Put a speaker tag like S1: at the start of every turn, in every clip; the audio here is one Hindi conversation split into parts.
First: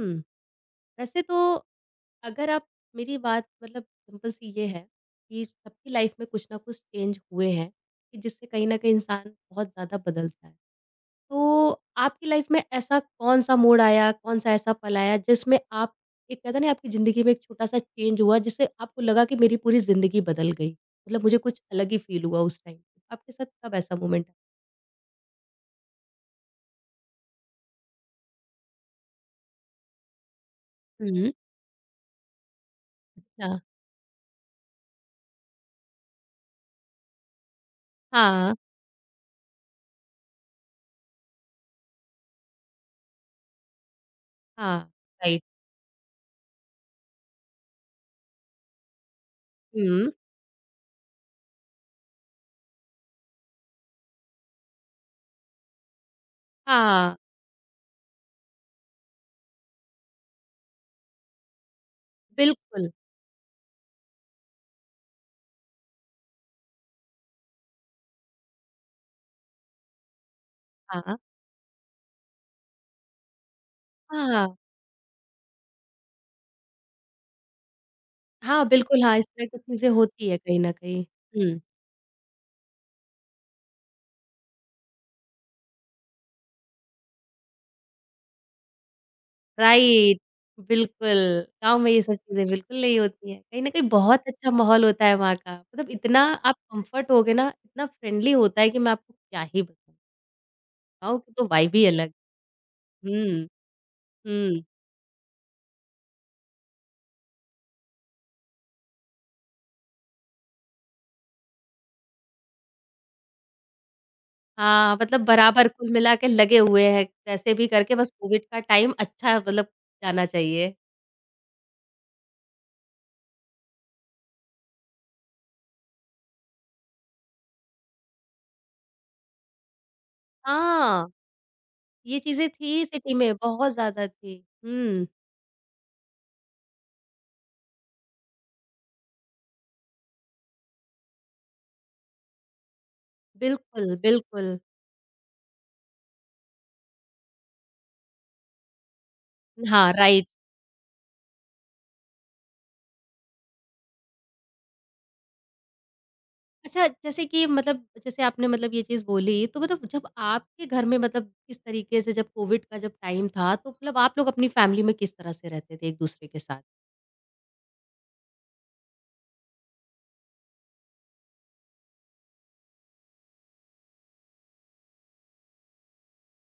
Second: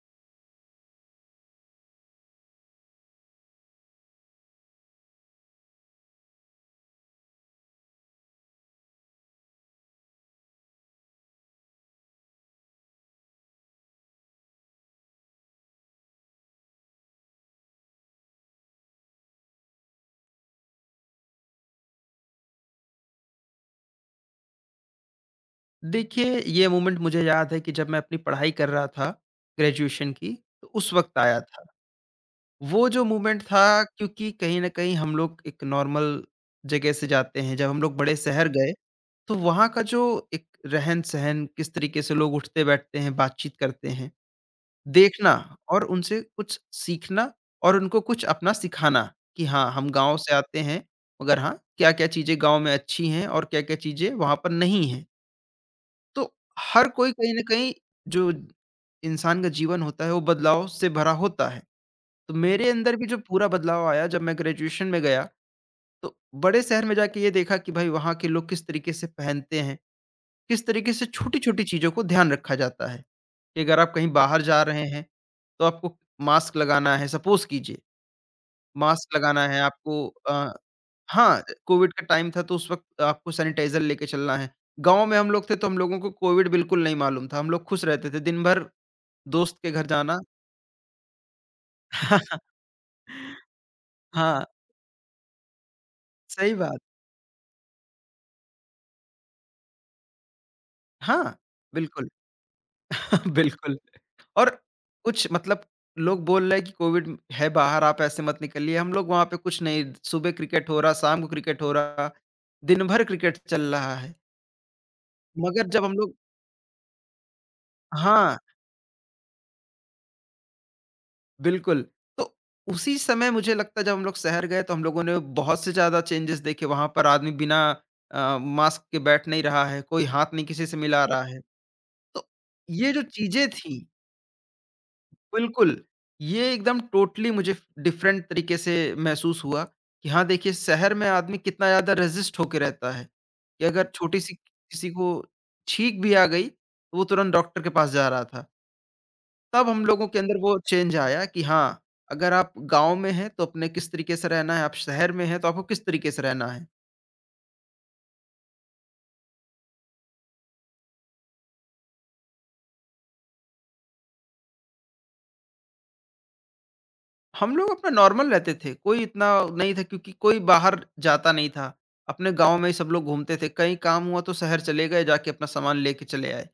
S1: हुँ, वैसे तो अगर आप मेरी बात मतलब सिंपल सी ये है कि सबकी लाइफ में कुछ ना कुछ चेंज हुए हैं, कि जिससे कहीं न कहीं इंसान बहुत ज़्यादा बदलता है। तो आपकी लाइफ में ऐसा कौन-सा मोड़ आया, कौन-सा ऐसा पल आया जिसमें आप एक कहते हैं ना आपकी ज़िंदगी में एक छोटा-सा चेंज हुआ जिससे आपको लगा कि मेरी पूरी ज़िंदगी बदल गई? मतलब मुझे कुछ अलग ही फ़ील हुआ उस टाइम। आपके साथ कब ऐसा मोमेंट हुँ।
S2: देखिए, ये मोमेंट मुझे याद है कि जब मैं अपनी पढ़ाई कर रहा था, ग्रेजुएशन की, तो उस
S1: आया?
S2: वक़्त आया था। वो जो मोमेंट
S1: अच्छा,
S2: था क्योंकि कहीं न कहीं हम लोग एक नॉर्मल जगह से जाते हैं, जब हम लोग बड़े शहर
S1: हाँ,
S2: गए, तो वहाँ का जो एक रहन-सहन, किस तरीके से लोग उठते-बैठते हैं, बातचीत करते हैं,
S1: हाँ,
S2: देखना
S1: राइट,
S2: और उनसे कुछ सीखना और उनको कुछ अपना सिखाना कि हाँ, हम
S1: हुँ,
S2: गाँव से आते हैं, मगर हाँ, क्या-क्या चीज़ें गाँव में अच्छी हैं और क्या-क्या चीज़ें वहाँ पर नहीं हैं। तो हर कोई
S1: हाँ,
S2: कहीं न कहीं जो इंसान का जीवन होता है, वो बदलाव से भरा होता है। तो मेरे
S1: बिल्कुल,
S2: अंदर भी जो पूरा बदलाव आया जब मैं ग्रेजुएशन में गया, तो बड़े शहर में जाके ये देखा कि भाई वहाँ के लोग किस तरीके से पहनते हैं, किस तरीके से
S1: हाँ,
S2: छोटी-छोटी चीज़ों को ध्यान रखा जाता है कि अगर आप कहीं बाहर
S1: हाँ।
S2: जा रहे हैं, तो आपको मास्क लगाना है। सपोज़ कीजिए
S1: हाँ, बिल्कुल,
S2: मास्क
S1: हाँ, इस
S2: लगाना
S1: तरह की
S2: है
S1: चीज़ें
S2: आपको
S1: होती है कहीं न कहीं।
S2: हाँ,
S1: हुँ,
S2: कोविड का टाइम था तो उस वक़्त आपको सैनिटाइज़र लेके चलना है। गाँव में हम लोग थे तो हम लोगों को कोविड बिल्कुल नहीं मालूम था, हम लोग खुश रहते थे, दिन भर दोस्त के घर
S1: राइट,
S2: जाना।
S1: बिल्कुल, गाँव में ये सब चीज़ें बिल्कुल नहीं होती हैं। कहीं न कहीं बहुत
S2: हाँ,
S1: अच्छा माहौल होता है वहाँ का, मतलब इतना
S2: सही
S1: आप
S2: बात।
S1: कम्फ़र्ट हो गए ना, इतना फ्रेंडली होता है कि मैं आपको क्या ही बताऊँ, गाँव की
S2: हाँ,
S1: तो वाइब ही
S2: बिल्कुल,
S1: अलग हुँ,
S2: बिल्कुल। और
S1: हुँ।
S2: कुछ मतलब लोग बोल रहे हैं कि कोविड है बाहर आप ऐसे मत निकलिए, हम लोग वहाँ पे कुछ नहीं, सुबह क्रिकेट हो रहा, शाम को क्रिकेट हो रहा, दिन भर क्रिकेट चल रहा है।
S1: हाँ, मतलब
S2: मगर
S1: बराबर
S2: जब
S1: कुल
S2: हम लोग
S1: मिला के लगे हुए हैं, कैसे भी करके बस
S2: हाँ।
S1: कोविड का टाइम अच्छा मतलब जाना चाहिए।
S2: बिल्कुल। तो उसी समय मुझे लगता है जब हम लोग शहर गए तो हम लोगों ने बहुत से ज़्यादा चेंजेज़ देखे। वहाँ पर आदमी बिना मास्क के बैठ नहीं रहा है, कोई हाथ नहीं किसी से मिला
S1: हाँ,
S2: रहा है।
S1: ये
S2: तो
S1: चीज़ें थी
S2: ये जो
S1: सिटी में,
S2: चीज़ें
S1: बहुत
S2: थीं
S1: ज़्यादा थी। हुँ,
S2: बिल्कुल, ये एकदम टोटली मुझे डिफ़रेंट तरीके से महसूस हुआ कि हाँ, देखिए शहर में आदमी कितना ज़्यादा रेज़िस्ट होके रहता है, कि अगर
S1: बिल्कुल,
S2: छोटी-सी
S1: बिल्कुल।
S2: किसी को छींक भी आ गई, तो वो तुरंत डॉक्टर के पास जा रहा था। तब हम
S1: हाँ,
S2: लोगों के
S1: राइट।
S2: अंदर वो चेंज आया कि हाँ, अगर आप गाँव में हैं तो अपने किस तरीके से रहना है, आप शहर में हैं तो आपको किस तरीके से रहना है।
S1: अच्छा, जैसे कि मतलब जैसे आपने मतलब ये चीज़ बोली, तो मतलब जब आपके घर में मतलब किस तरीके से जब कोविड का जब टाइम था, तो मतलब आप लोग अपनी फैमिली में किस तरह से रहते थे एक-दूसरे के साथ?
S2: हम लोग अपना नॉर्मल रहते थे, कोई इतना नहीं था क्योंकि कोई बाहर जाता नहीं था। अपने गाँव में ही सब लोग घूमते थे, कहीं काम हुआ तो शहर चले गए, जाके अपना सामान लेके चले आए,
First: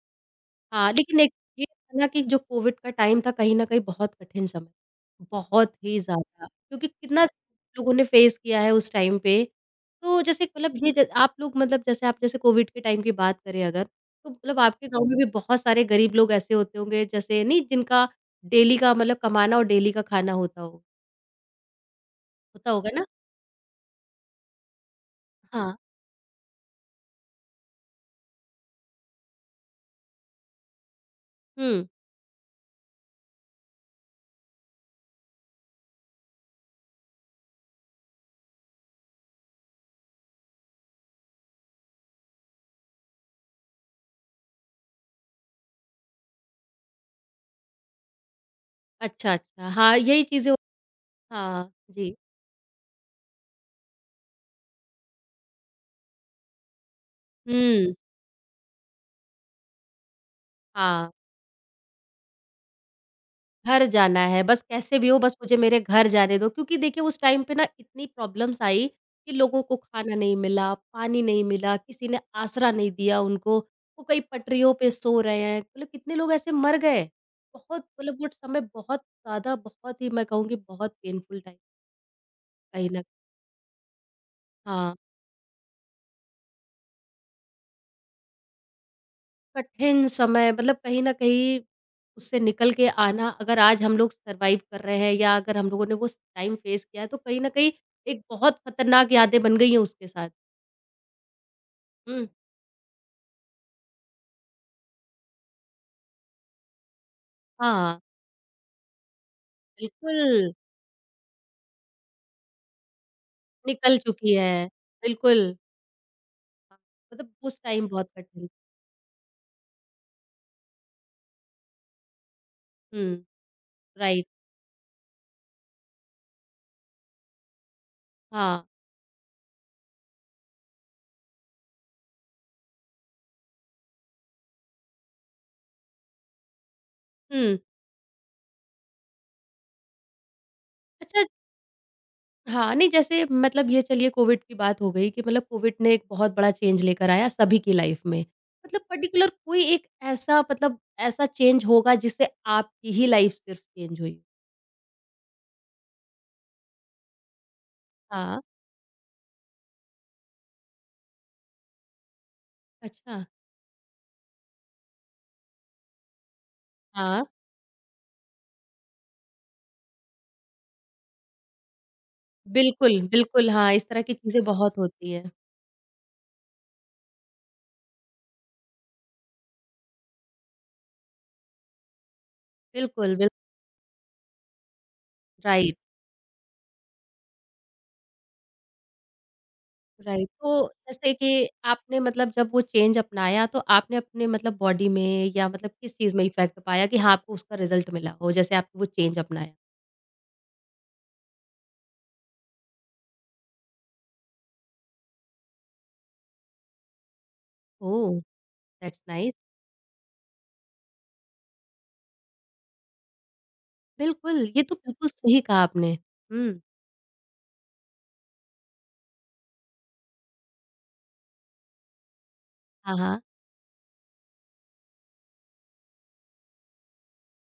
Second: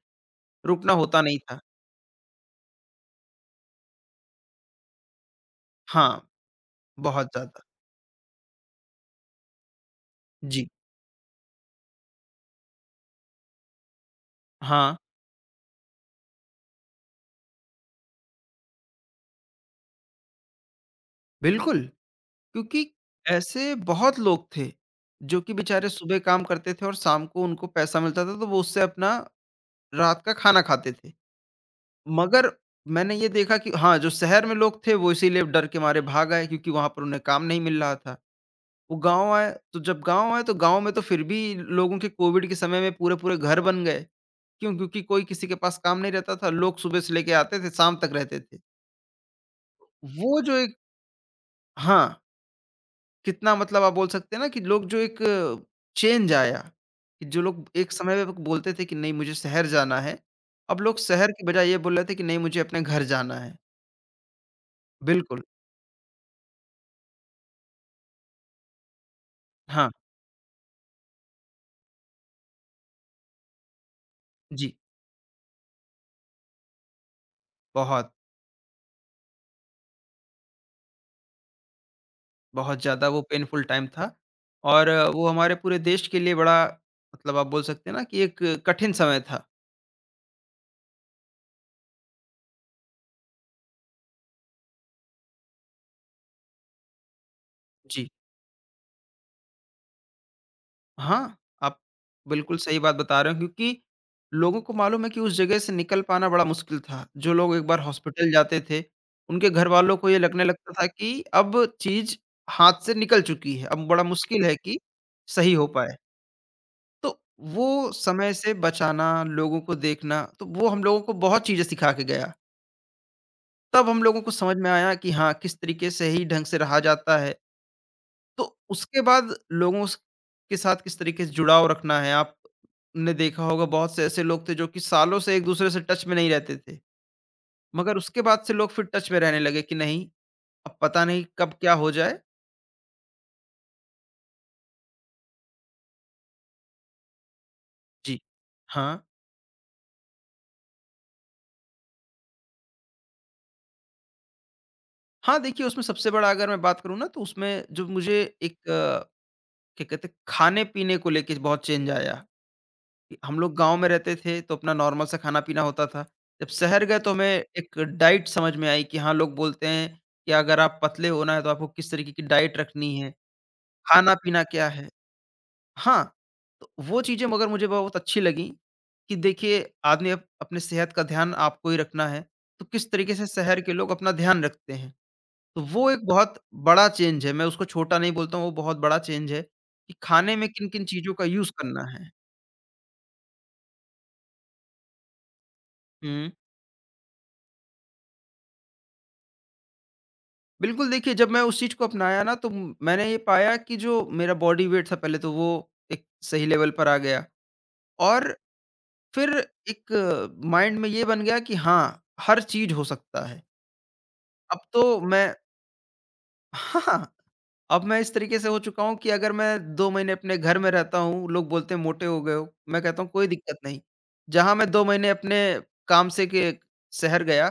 S2: रुकना
S1: हाँ,
S2: होता
S1: लेकिन एक
S2: नहीं था।
S1: ये था ना कि जो कोविड का टाइम था कहीं न कहीं बहुत कठिन समय, बहुत ही
S2: हाँ,
S1: ज़्यादा क्योंकि कितना
S2: बहुत ज़्यादा।
S1: लोगों ने फेस किया है उस टाइम पे। तो जैसे
S2: जी।
S1: मतलब ये ज आप लोग मतलब जैसे आप जैसे कोविड के टाइम की बात करें अगर, तो मतलब आपके
S2: हाँ,
S1: गाँव में भी बहुत सारे गरीब लोग ऐसे होते होंगे जैसे नहीं जिनका डेली का मतलब कमाना और डेली का खाना होता हो
S2: बिल्कुल,
S1: होता
S2: क्योंकि
S1: होगा ना?
S2: ऐसे बहुत लोग थे, जो कि
S1: हाँ,
S2: बेचारे सुबह काम करते थे और शाम को उनको पैसा मिलता था तो वो उससे अपना रात का खाना खाते थे।
S1: हुँ।
S2: मगर मैंने ये देखा कि हाँ, जो शहर में लोग थे वो इसीलिए डर के मारे भाग आए क्योंकि वहाँ पर उन्हें काम नहीं मिल रहा था। वो गाँव आए, तो जब गाँव आए तो गाँव में तो फिर भी लोगों के कोविड के समय में पूरे-पूरे घर बन गए। क्यों? क्योंकि कोई किसी के पास काम नहीं रहता था। लोग सुबह से लेके आते थे, शाम तक रहते थे।
S1: अच्छा, अच्छा। हाँ, यही
S2: वो
S1: चीज़ें
S2: जो एक
S1: हाँ,
S2: हाँ,
S1: जी।
S2: कितना मतलब आप बोल सकते हैं ना कि लोग जो एक चेंज आया, कि जो लोग एक
S1: हुँ,
S2: समय में बोलते थे कि नहीं मुझे शहर जाना है, अब लोग
S1: हाँ।
S2: शहर की बजाय ये बोल रहे थे कि नहीं मुझे अपने घर जाना है।
S1: घर जाना है, बस कैसे भी हो बस
S2: बिल्कुल,
S1: मुझे मेरे घर जाने दो। क्योंकि देखिए उस टाइम पे ना इतनी प्रॉब्लम्स आई कि लोगों को
S2: हाँ,
S1: खाना नहीं मिला, पानी नहीं मिला, किसी ने आसरा नहीं दिया उनको। वो कई पटरियों
S2: जी।
S1: पे सो रहे हैं, मतलब कितने लोग ऐसे मर गए। बहुत
S2: बहुत,
S1: मतलब वो समय बहुत ज़्यादा बहुत ही मैं कहूँगी बहुत पेनफुल टाइम
S2: बहुत
S1: कहीं न
S2: ज़्यादा वो पेनफुल टाइम था और
S1: हाँ,
S2: वो हमारे पूरे देश के लिए बड़ा मतलब आप बोल सकते हैं ना कि एक कठिन समय था।
S1: कठिन समय मतलब कहीं न कहीं उससे निकल के आना अगर आज हम लोग सर्वाइव कर रहे हैं या अगर हम लोगों ने वो टाइम फेस किया है तो कहीं न कहीं
S2: जी।
S1: एक बहुत खतरनाक यादें बन गई हैं उसके साथ।
S2: हाँ, आप
S1: हुँ,
S2: बिल्कुल सही बात बता रहे हो क्योंकि लोगों को मालूम है कि उस जगह से निकल पाना बड़ा मुश्किल था। जो लोग एक बार
S1: हाँ,
S2: हॉस्पिटल जाते थे, उनके घरवालों को ये लगने
S1: बिल्कुल,
S2: लगता था कि अब चीज़ हाथ से निकल चुकी है, अब
S1: निकल
S2: बड़ा
S1: चुकी
S2: मुश्किल है
S1: है,
S2: कि
S1: बिल्कुल।
S2: सही हो पाए।
S1: हाँ,
S2: तो
S1: मतलब उस टाइम
S2: वो
S1: बहुत
S2: समय
S1: कठिन
S2: से बचाना, लोगों को देखना, तो वो हम लोगों को बहुत चीज़ें सिखा के गया।
S1: हुँ,
S2: तब हम लोगों
S1: राइट,
S2: को समझ में आया कि हाँ, किस तरीके से ही ढंग से रहा जाता है। तो
S1: हाँ,
S2: उसके बाद लोगों स के साथ किस तरीके से जुड़ाव रखना है। आपने देखा होगा बहुत से ऐसे लोग थे जो कि सालों से एक-दूसरे से टच में नहीं रहते थे।
S1: हुँ।
S2: मगर उसके बाद से लोग फिर टच में रहने लगे कि नहीं, अब पता
S1: अच्छा
S2: नहीं कब क्या हो जाए।
S1: हाँ, नहीं जैसे मतलब ये चलिए कोविड की बात हो गई कि मतलब कोविड ने एक बहुत बड़ा चेंज लेकर आया सभी की लाइफ़
S2: जी।
S1: में। मतलब
S2: हाँ।
S1: पर्टिकुलर कोई एक ऐसा मतलब ऐसा चेंज होगा जिससे आपकी ही लाइफ़ सिर्फ़ चेंज हुई?
S2: हाँ, देखिए उसमें सबसे बड़ा अगर मैं बात करूँ ना तो उसमें जो मुझे
S1: हाँ,
S2: एक क्या कहते हैं खाने-पीने को लेके बहुत चेंज आया।
S1: अच्छा,
S2: हम लोग गाँव में रहते थे तो अपना नॉर्मल सा खाना-पीना होता था। जब शहर गए तो
S1: हाँ,
S2: हमें एक डाइट समझ में आई कि हाँ, लोग बोलते हैं कि अगर आप पतले होना है तो आपको किस तरीके की डाइट रखनी
S1: बिल्कुल,
S2: है,
S1: बिल्कुल, हाँ, इस तरह की चीज़ें
S2: खाना-पीना क्या
S1: बहुत
S2: है।
S1: होती हैं।
S2: हाँ, तो वो चीज़ें मगर मुझे बहुत अच्छी लगीं कि देखिए आदमी अप अपने सेहत का ध्यान आपको ही रखना है, तो किस तरीके
S1: बिल्कुल,
S2: से
S1: बिल
S2: शहर के लोग अपना ध्यान रखते हैं। तो
S1: राइट।
S2: वो एक बहुत बड़ा चेंज है, मैं उसको छोटा नहीं बोलता हूँ, वो बहुत बड़ा चेंज है कि
S1: राइट,
S2: खाने में
S1: तो
S2: किन-किन
S1: जैसे
S2: चीज़ों का
S1: कि
S2: यूज़ करना
S1: आपने
S2: है।
S1: मतलब जब वो चेंज अपनाया तो आपने अपने मतलब बॉडी में या मतलब किस चीज़ में
S2: हुँ।
S1: इफ़ेक्ट पाया कि हाँ, आपको उसका रिज़ल्ट मिला हो जैसे आपने वो चेंज अपनाया?
S2: बिल्कुल, देखिए जब मैं उस चीज़ को अपनाया ना तो मैंने ये पाया कि जो मेरा बॉडी वेट था पहले तो वो एक सही लेवल पर आ गया
S1: ओह!
S2: और
S1: दैट्स
S2: फिर
S1: नाइस।
S2: एक माइंड में ये बन गया कि हाँ, हर चीज़ हो सकता है।
S1: बिल्कुल,
S2: अब
S1: ये तो
S2: तो
S1: बिल्कुल
S2: मैं
S1: सही कहा आपने। हुँ।
S2: हाँ। अब मैं इस तरीके से हो चुका हूँ कि अगर मैं 2 महीने अपने घर में रहता हूँ, लोग बोलते हैं मोटे हो गए हो, मैं
S1: हाँ,
S2: कहता हूँ
S1: हाँ।
S2: कोई दिक्कत नहीं। जहाँ मैं 2 महीने अपने काम से के शहर गया,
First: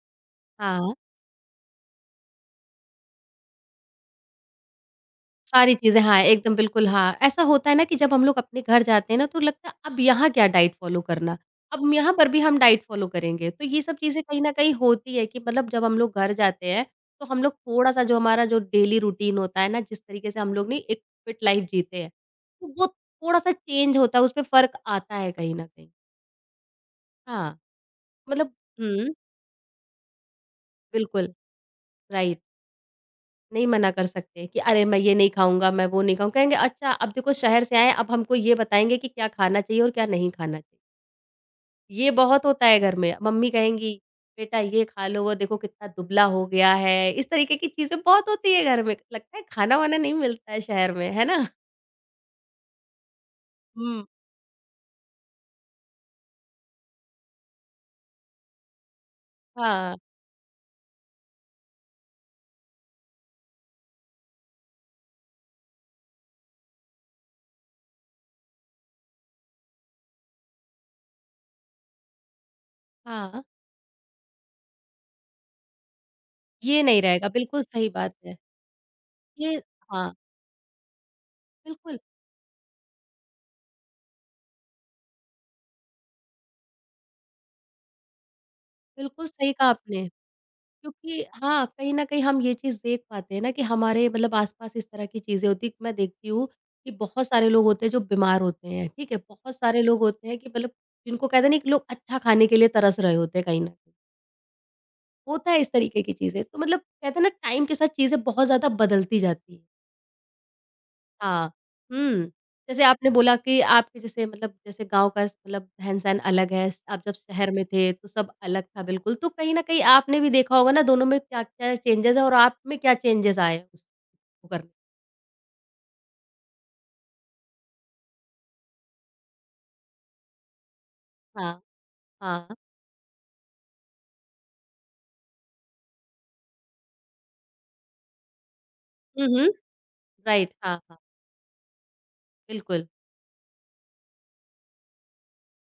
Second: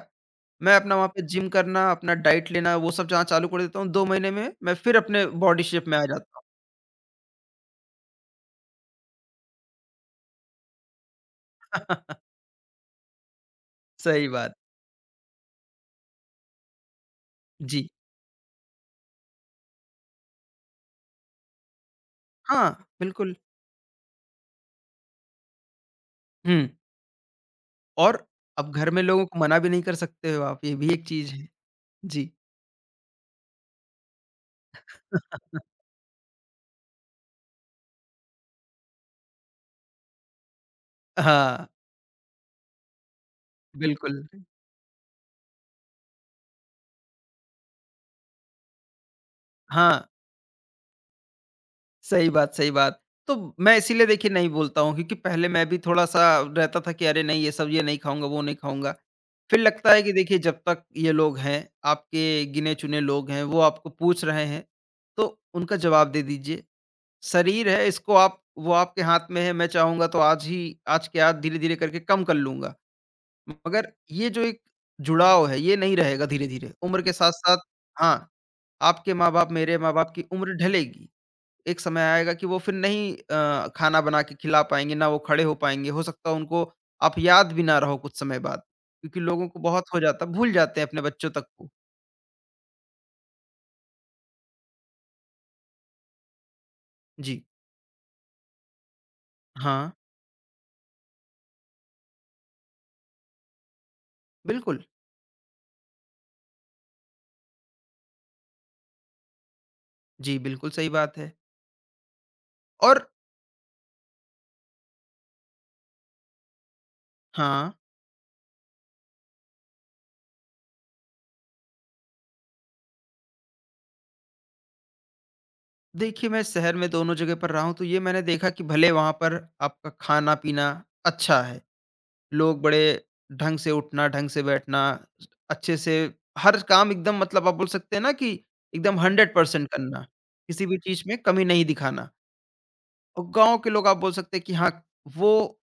S2: मैं अपना
S1: हाँ।
S2: वहाँ पे जिम करना, अपना डाइट लेना वो सब जहाँ चालू कर देता हूँ, 2 महीने में मैं फिर अपने बॉडी
S1: सारी
S2: शेप में
S1: चीज़ें,
S2: आ
S1: हाँ,
S2: जाता हूँ।
S1: एकदम बिल्कुल हाँ। ऐसा होता है ना कि जब हम लोग अपने घर जाते हैं ना तो लगता है अब यहाँ क्या डाइट फ़ॉलो करना, अब यहाँ पर भी हम डाइट फ़ॉलो करेंगे। तो ये सब चीज़ें
S2: सही
S1: कहीं न
S2: बात।
S1: कहीं होती है कि मतलब जब हम लोग घर जाते हैं तो हम लोग
S2: जी।
S1: थोड़ा-सा जो हमारा जो डेली रूटीन होता है ना जिस तरीके से हम लोग ने एक फिट लाइफ़ जीते हैं, तो
S2: हाँ,
S1: वो
S2: बिल्कुल।
S1: थोड़ा-सा चेंज होता है उसमें फ़र्क आता है कहीं न कहीं।
S2: हुँ,
S1: हाँ,
S2: और
S1: मतलब
S2: अब घर में
S1: हुँ,
S2: लोगों को मना भी नहीं कर सकते हो आप, ये भी एक चीज़
S1: बिल्कुल,
S2: है। जी।
S1: राइट। नहीं मना कर सकते कि अरे मैं ये नहीं खाऊँगा, मैं वो नहीं खाऊँ कहेंगे अच्छा अब देखो शहर से आए हैं, अब हमको ये बताएँगे कि क्या खाना चाहिए और क्या नहीं खाना चाहिए।
S2: हाँ,
S1: ये बहुत होता है घर में। मम्मी कहेंगी,
S2: बिल्कुल।
S1: "बेटा ये खा लो, वो देखो कितना दुबला हो गया है।" इस तरीके की चीज़ें बहुत होती है घर में। लगता है खाना-वाना
S2: हाँ।
S1: नहीं मिलता है शहर में, है ना?
S2: सही बात, सही बात। तो मैं
S1: हुँ,
S2: इसीलिए देखिए नहीं बोलता हूँ क्योंकि पहले मैं भी थोड़ा-सा रहता था कि अरे नहीं ये सब ये नहीं खाऊँगा, वो नहीं खाऊँगा। फिर लगता
S1: हाँ,
S2: है कि देखिए जब तक ये लोग हैं, आपके गिने-चुने लोग हैं, वो आपको पूछ रहे हैं, तो उनका जवाब दे दीजिए। शरीर है इसको आप वो आपके हाथ में है, मैं चाहूँगा तो आज ही आज के आज धीरे-धीरे करके कम कर लूँगा।
S1: हाँ।
S2: मगर ये जो एक जुड़ाव है, ये नहीं रहेगा धीरे-धीरे।
S1: ये
S2: उम्र
S1: नहीं
S2: के
S1: रहेगा,
S2: साथ-साथ
S1: बिल्कुल सही बात
S2: हाँ,
S1: है।
S2: आपके माँ-बाप,
S1: ये
S2: मेरे
S1: हाँ,
S2: माँ-बाप की उम्र ढलेगी। एक
S1: बिल्कुल,
S2: समय आएगा कि वो फिर नहीं खाना बना के खिला पाएँगे, ना वो खड़े हो पाएँगे। हो सकता है उनको आप याद भी ना रहो कुछ समय बाद, क्योंकि
S1: बिल्कुल
S2: लोगों
S1: सही
S2: को
S1: कहा
S2: बहुत हो
S1: आपने।
S2: जाता है, भूल जाते हैं अपने
S1: क्योंकि
S2: बच्चों तक
S1: हाँ,
S2: को।
S1: कहीं न कहीं हम ये चीज़ देख पाते हैं ना कि हमारे मतलब आस-पास इस तरह की चीज़ें होती हैं। मैं देखती हूँ कि बहुत
S2: जी।
S1: सारे लोग होते हैं जो बीमार होते हैं, ठीक है? बहुत सारे
S2: हाँ,
S1: लोग होते हैं कि मतलब जिनको कहते हैं ना कि लोग अच्छा खाने के लिए तरस रहे होते हैं कहीं न कहीं।
S2: बिल्कुल।
S1: होता है इस तरीके की चीज़ें। तो मतलब कहते हैं ना टाइम के साथ चीज़ें बहुत ज़्यादा बदलती जाती हैं।
S2: जी, बिल्कुल सही बात है।
S1: हाँ, हुँ। जैसे
S2: और
S1: आपने बोला कि आपके जैसे मतलब जैसे गाँव का मतलब रहन-सहन अलग है, आप जब शहर में
S2: हाँ,
S1: थे तो सब अलग था बिल्कुल, तो कहीं न कहीं आपने भी देखा होगा ना दोनों में क्या-क्या चेंजेज़ है और आप में क्या चेंजेज़ आए हैं उसको करके?
S2: देखिए मैं शहर में दोनों जगह पर रहा हूँ, तो ये मैंने देखा कि भले वहाँ पर आपका खाना-पीना अच्छा है।
S1: हाँ, हाँ।
S2: लोग बड़े ढंग से उठना, ढंग से बैठना, अच्छे से हर काम एकदम मतलब आप बोल सकते हैं ना कि एकदम
S1: हुँ, हुँ।
S2: 100% करना,
S1: राइट,
S2: किसी भी
S1: हाँ, हाँ,
S2: चीज़ में कमी नहीं दिखाना।
S1: बिल्कुल।
S2: और गाँव के लोग आप बोल सकते हैं कि हाँ, वो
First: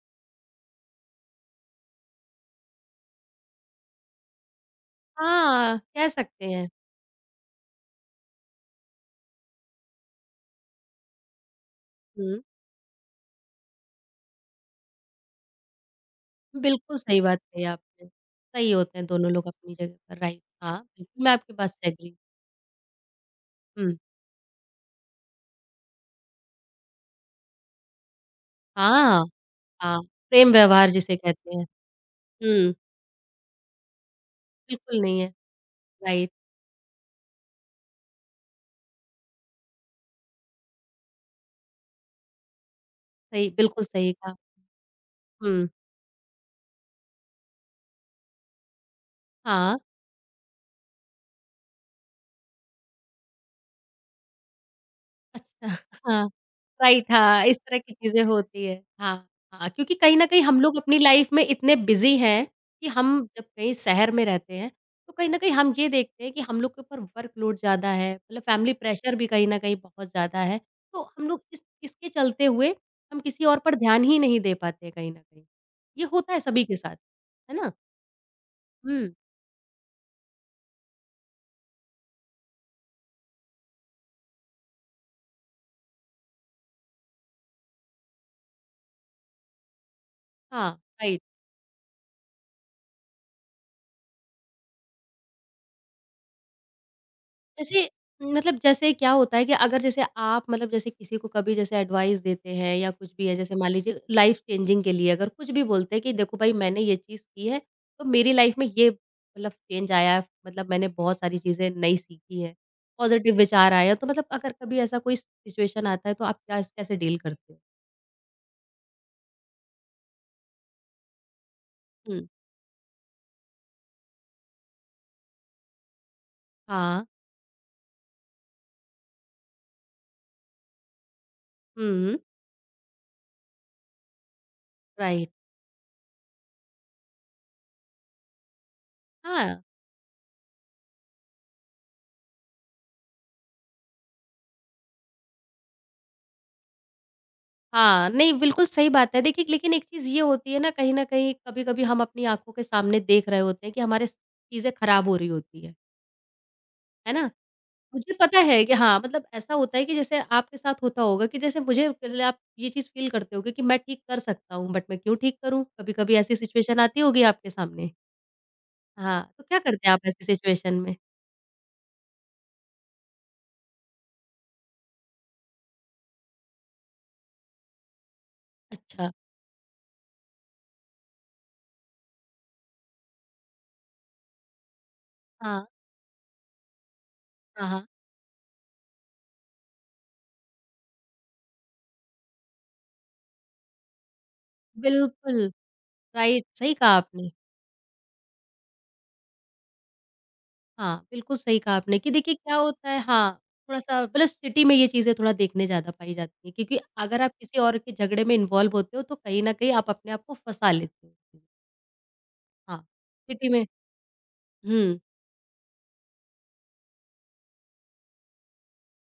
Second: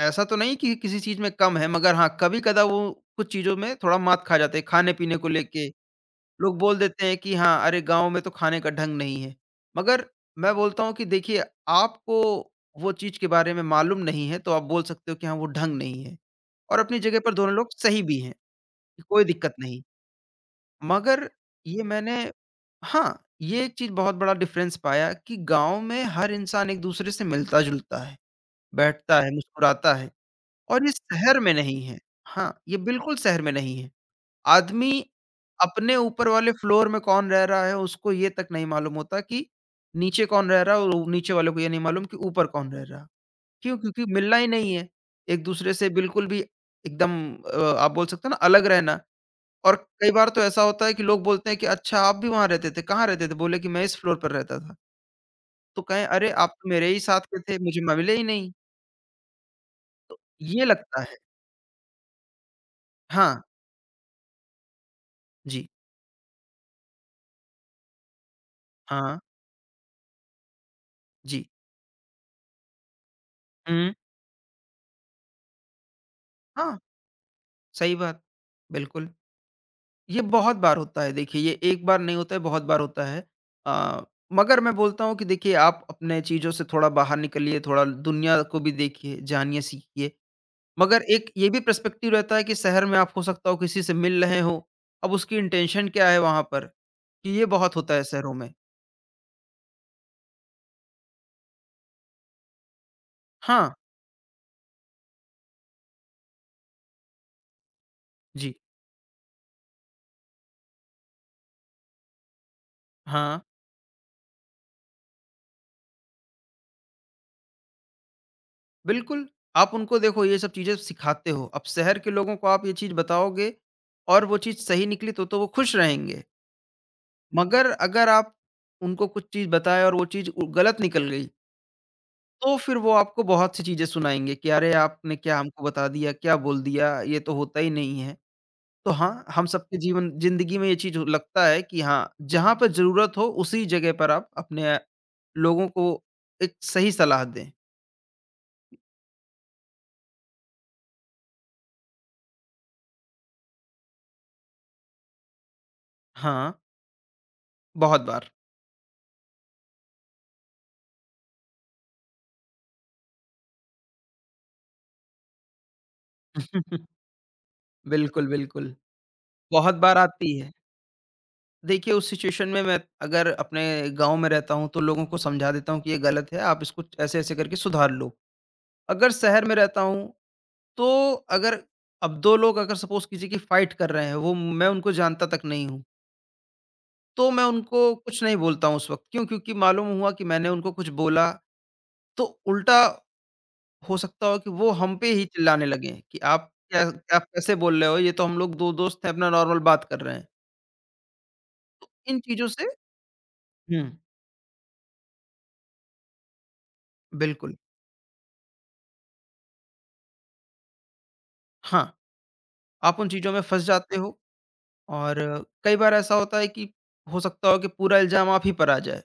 S2: ऐसा तो नहीं कि किसी चीज़ में कम है मगर हाँ, कभी-कदा वो कुछ चीज़ों में थोड़ा मात खा जाते हैं, खाने-पीने को लेके
S1: हाँ, कह सकते
S2: लोग
S1: हैं।
S2: बोल देते हैं कि हाँ, अरे गाँव में तो खाने का ढंग नहीं है। मगर मैं बोलता हूँ कि देखिए आपको
S1: हुँ,
S2: वो चीज़ के बारे में मालूम नहीं है तो आप बोल सकते हो कि हाँ, वो ढंग नहीं है। और
S1: बिल्कुल
S2: अपनी
S1: सही
S2: जगह पर
S1: बात
S2: दोनों
S1: कही
S2: लोग सही
S1: आपने।
S2: भी हैं,
S1: सही होते हैं
S2: कोई
S1: दोनों लोग
S2: दिक्कत
S1: अपनी
S2: नहीं।
S1: जगह पर, राइट। हाँ, बिल्कुल
S2: मगर
S1: मैं आपकी बात
S2: ये
S1: से
S2: मैंने
S1: एग्री
S2: हाँ, ये एक चीज़
S1: हुँ।
S2: बहुत बड़ा डिफ़रेंस पाया कि गाँव में हर इंसान एक-दूसरे से मिलता-जुलता है, बैठता
S1: हाँ,
S2: है, मुस्कुराता
S1: हाँ,
S2: है
S1: प्रेम
S2: और
S1: व्यवहार
S2: ये
S1: जिसे
S2: शहर में
S1: कहते हैं।
S2: नहीं है। हाँ,
S1: हुँ,
S2: ये बिल्कुल शहर में नहीं है। आदमी
S1: बिल्कुल नहीं है।
S2: अपने ऊपर
S1: राइट,
S2: वाले फ्लोर में कौन रह रहा है, उसको ये तक नहीं मालूम होता कि नीचे कौन रह रहा है और नीचे वाले को ये नहीं मालूम कि ऊपर कौन रह रहा।
S1: सही
S2: क्यों?
S1: बिल्कुल
S2: क्योंकि
S1: सही कहा।
S2: मिलना ही नहीं है।
S1: हुँ,
S2: एक-दूसरे से बिल्कुल भी एकदम आप बोल सकते हो ना अलग रहना और
S1: हाँ,
S2: कई बार तो ऐसा होता है कि लोग बोलते हैं कि अच्छा आप भी वहाँ रहते थे, कहाँ रहते थे? बोले कि मैं इस फ्लोर पर रहता था।
S1: अच्छा
S2: तो कहें
S1: हाँ,
S2: अरे आप तो मेरे ही
S1: राइट
S2: साथ के
S1: हाँ, इस
S2: थे,
S1: तरह
S2: मुझे
S1: की
S2: मिले
S1: चीज़ें
S2: ही नहीं।
S1: होती है। हाँ, हाँ, क्योंकि कहीं
S2: तो
S1: न कहीं हम
S2: ये
S1: लोग अपनी
S2: लगता है।
S1: लाइफ़ में इतने बिज़ी हैं कि हम
S2: हाँ,
S1: जब कहीं शहर में रहते हैं, तो कहीं न कहीं
S2: जी।
S1: हम ये देखते हैं कि हम लोग के ऊपर वर्कलोड ज़्यादा है, मतलब फैमिली प्रेशर
S2: हाँ,
S1: भी कहीं न कहीं बहुत ज़्यादा है। तो हम लोग
S2: जी।
S1: इस इसके चलते हुए हम किसी और पर
S2: हुँ।
S1: ध्यान ही नहीं दे पाते हैं कहीं न कहीं। ये होता है सभी के
S2: हाँ,
S1: साथ, है ना?
S2: सही बात। बिल्कुल।
S1: हुँ,
S2: ये बहुत बार होता है देखिए, ये एक बार नहीं होता है, बहुत बार होता है। अ, मगर मैं बोलता हूँ कि देखिए आप अपने चीज़ों से थोड़ा बाहर निकलिए, थोड़ा दुनिया को भी देखिए, जानिए, सीखिए।
S1: हाँ,
S2: मगर
S1: राइट।
S2: एक ये भी पर्सपेक्टिव रहता है कि शहर में आप हो सकता हो किसी से मिल रहे हों, अब उसकी इंटेंशन क्या है वहाँ पर? कि ये बहुत
S1: जैसे
S2: होता है शहरों में।
S1: मतलब जैसे क्या होता है कि अगर जैसे आप मतलब जैसे किसी को कभी जैसे एडवाइस देते हैं या कुछ भी है, जैसे
S2: हाँ,
S1: मान लीजिए लाइफ चेंजिंग के लिए अगर कुछ भी बोलते हैं कि देखो भाई मैंने ये चीज़ की है, तो मेरी
S2: जी,
S1: लाइफ में ये मतलब चेंज आया है, मतलब मैंने बहुत सारी चीज़ें नई सीखी है, पॉजिटिव
S2: हाँ,
S1: विचार आए हैं, तो मतलब अगर कभी ऐसा कोई सिचुएशन आता है तो आप क्या कैसे डील करते हो?
S2: बिल्कुल। आप उनको देखो ये सब चीज़ें सिखाते हो। अब शहर के
S1: हुँ।
S2: लोगों को आप ये चीज़ बताओगे और वो चीज़ सही निकली तो वो खुश रहेंगे।
S1: हाँ।
S2: मगर अगर आप उनको कुछ चीज़ बताएँ और वो चीज़ उ गलत निकल गई,
S1: हुँ, हुँ।
S2: तो फिर वो आपको बहुत सी चीज़ें सुनाएँगे कि अरे! आपने
S1: राइट।
S2: क्या हमको बता दिया, क्या बोल दिया, ये तो होता ही नहीं है। तो हाँ, हम
S1: हाँ।
S2: सबके जीवन ज़िंदगी में ये चीज़ लगता है कि हाँ, जहाँ पे ज़रूरत हो उसी जगह पर आप अपने लोगों को एक सही सलाह दें।
S1: हाँ, नहीं बिल्कुल सही बात है। देखिए लेकिन एक चीज़ ये होती है ना कहीं न कहीं कभी-कभी हम अपनी आँखों के सामने देख रहे होते हैं कि हमारे स चीज़ें खराब हो रही होती हैं।
S2: हाँ,
S1: है ना?
S2: बहुत
S1: मुझे
S2: बार।
S1: पता है कि हाँ, मतलब ऐसा होता है कि जैसे आपके साथ होता होगा कि जैसे मुझे पहले आप ये चीज़ फ़ील करते होगे कि मैं ठीक कर सकता हूँ, बट मैं क्यों ठीक करूँ? कभी-कभी ऐसी सिचुएशन आती होगी आपके सामने?
S2: बिल्कुल, बिल्कुल।
S1: हाँ, तो क्या
S2: बहुत
S1: करते हैं
S2: बार
S1: आप ऐसी
S2: आती है।
S1: सिचुएशन में?
S2: देखिए, उस सिचुएशन में मैं अगर अपने गाँव में रहता हूँ, तो लोगों को समझा देता हूँ कि ये गलत है, आप इसको ऐसे-ऐसे करके सुधार लो।
S1: अच्छा।
S2: अगर शहर में रहता हूँ, तो अगर अब 2 लोग अगर सपोज़ किसी की फ़ाइट कर रहे हैं, वो मैं उनको जानता तक
S1: हाँ।
S2: नहीं हूँ, तो मैं
S1: हाँ,
S2: उनको
S1: हाँ।
S2: कुछ नहीं बोलता हूँ उस वक़्त। क्यों? क्योंकि मालूम हुआ कि मैंने उनको कुछ बोला, तो उल्टा हो सकता हो कि वो हम पे ही
S1: बिल्कुल,
S2: चिल्लाने लगें कि
S1: राइट
S2: आप
S1: सही
S2: क्या
S1: कहा
S2: आप
S1: आपने।
S2: कैसे बोल रहे हो? ये तो हम लोग 2 दोस्त हैं, अपना नॉर्मल बात कर रहे हैं।
S1: हाँ, बिल्कुल सही कहा
S2: तो
S1: आपने कि
S2: इन
S1: देखिए
S2: चीज़ों
S1: क्या
S2: से
S1: होता है हाँ,
S2: हुँ,
S1: थोड़ा-सा मतलब सिटी में ये चीज़ें थोड़ा देखने ज़्यादा पाई जाती हैं क्योंकि अगर आप
S2: बिल्कुल।
S1: किसी और के झगड़े में इन्वॉल्व होते हो तो कहीं न कहीं आप अपने आप को फँसा लेते हो।
S2: हाँ।
S1: हाँ,
S2: आप उन चीज़ों में
S1: सिटी
S2: फँस
S1: में
S2: जाते हो
S1: हुँ,
S2: और कई बार ऐसा होता है कि हो सकता हो कि पूरा इल्ज़ाम आप ही पर आ जाए।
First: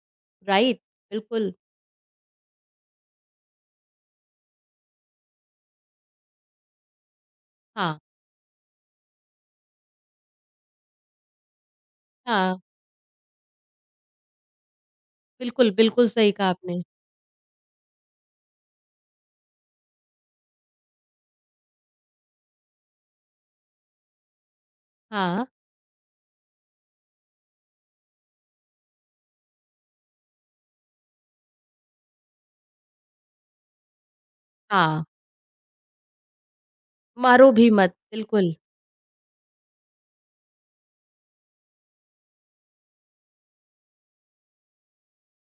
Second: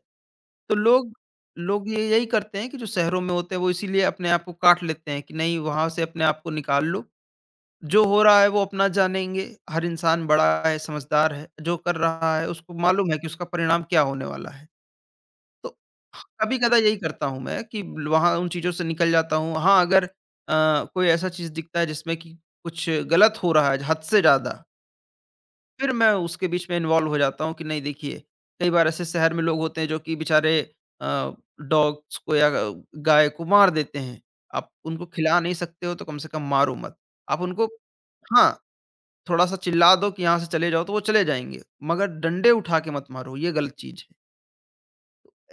S2: तो
S1: राइट,
S2: लोग
S1: बिल्कुल,
S2: लोग ये यही करते हैं कि जो शहरों में होते हैं वो इसीलिए अपने आप को काट लेते हैं कि नहीं वहाँ से अपने आप को निकाल लो।
S1: हाँ,
S2: जो हो रहा है वो अपना जानेंगे, हर इंसान बड़ा है, समझदार है, जो कर रहा है
S1: हाँ,
S2: उसको मालूम है कि उसका परिणाम क्या होने वाला है। तो
S1: बिल्कुल, बिल्कुल सही कहा
S2: कभी-कदा
S1: आपने।
S2: यही करता हूँ मैं कि वहाँ उन चीज़ों से निकल जाता हूँ। हाँ, अगर कोई ऐसा चीज़ दिखता है जिसमें कि कुछ गलत हो रहा है हद से ज़्यादा
S1: हाँ,
S2: फिर मैं उसके बीच में इन्वॉल्व हो जाता हूँ कि नहीं देखिए, कई बार ऐसे शहर में लोग होते हैं जो कि बेचारे अ, डॉग्स को या ग गाय को मार देते हैं। आप
S1: हाँ,
S2: उनको खिला नहीं सकते हो तो कम से कम मारो मत। आप
S1: मारो
S2: उनको
S1: भी मत, बिल्कुल,
S2: हाँ, थोड़ा-सा चिल्ला दो कि यहाँ से चले जाओ तो वो चले जाएँगे, मगर डंडे उठा के मत मारो, ये गलत चीज़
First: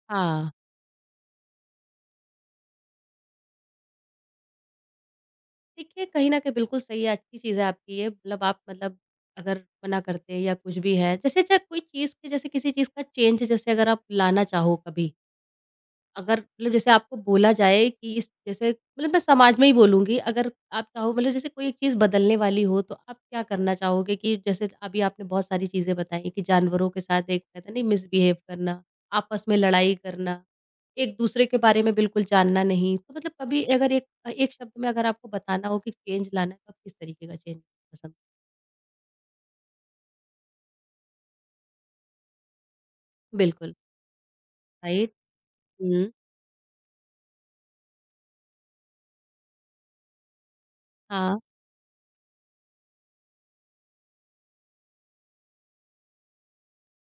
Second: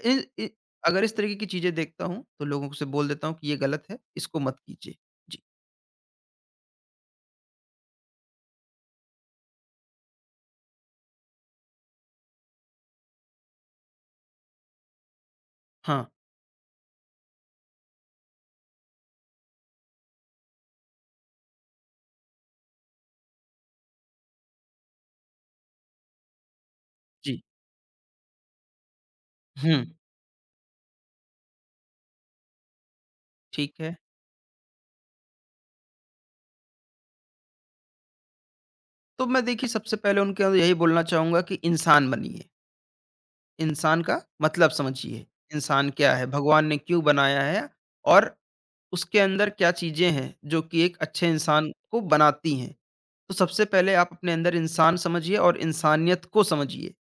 S2: है। इ इ
S1: हाँ।
S2: अगर इस तरीके की चीज़ें देखता हूँ तो लोगों से बोल देता हूँ कि ये गलत है, इसको मत कीजिए। जी,
S1: देखिए कहीं न कहीं बिल्कुल सही है, अच्छी चीज़ है आपकी ये मतलब आप मतलब अगर मना करते हैं या कुछ भी है, जैसे चाहे कोई चीज़ के जैसे किसी चीज़ का चेंज जैसे अगर आप लाना चाहो कभी,
S2: हाँ,
S1: अगर मतलब जैसे आपको बोला जाए कि इस जैसे मतलब मैं समाज में ही बोलूँगी, अगर आप चाहो मतलब जैसे कोई एक चीज़ बदलने वाली हो, तो आप क्या करना चाहोगे कि जैसे अभी आपने बहुत सारी चीज़ें बताई कि जानवरों के साथ
S2: जी,
S1: एक कहते हैं ना मिसबिहेव करना, आपस में
S2: हुँ,
S1: लड़ाई करना, एक-दूसरे के बारे में बिल्कुल जानना नहीं। तो मतलब कभी
S2: ठीक
S1: अगर
S2: है।
S1: एक शब्द में अगर आपको बताना हो कि चेंज लाना है, तो आप किस तरीके का चेंज पसंद
S2: तो मैं देखिए सबसे पहले उनके अंदर यही बोलना चाहूँगा कि इंसान बनिए।
S1: बिल्कुल,
S2: इंसान का मतलब
S1: राइट?
S2: समझिए, इंसान
S1: हुँ।
S2: क्या है, भगवान ने क्यों बनाया है और उसके अंदर क्या चीज़ें हैं जो कि एक अच्छे
S1: हाँ,
S2: इंसान को बनाती हैं। तो सबसे पहले आप अपने अंदर इंसान समझिए और इंसानियत को समझिए,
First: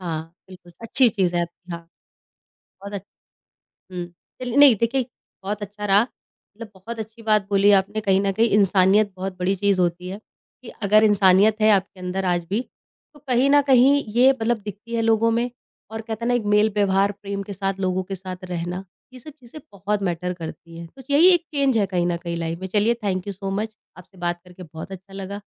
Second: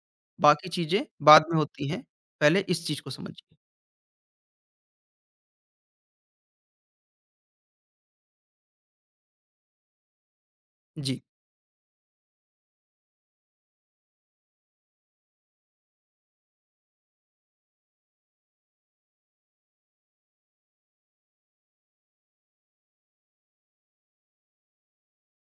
S1: हाँ,
S2: बाकी
S1: बिल्कुल,
S2: चीज़ें
S1: अच्छी चीज़ है
S2: बाद में
S1: आपकी, हाँ।
S2: होती हैं, पहले इस
S1: बहुत
S2: चीज़
S1: अच्छ
S2: को समझिए।
S1: हुँ। चलिए नहीं देखिए बहुत अच्छा रहा, मतलब बहुत अच्छी बात बोली आपने कहीं न कहीं इंसानियत बहुत बड़ी चीज़ होती है, कि अगर
S2: जी।
S1: इंसानियत है आपके अंदर आज भी, तो कहीं न कहीं ये मतलब दिखती है लोगों में और कहते हैं ना एक मेल व्यवहार प्रेम के साथ लोगों के साथ रहना, ये सब चीज़ें बहुत मैटर करती हैं। तो यही एक चेंज है कहीं न कहीं लाइफ़ में। चलिए थैंक यू सो मच, आपसे बात करके बहुत अच्छा लगा।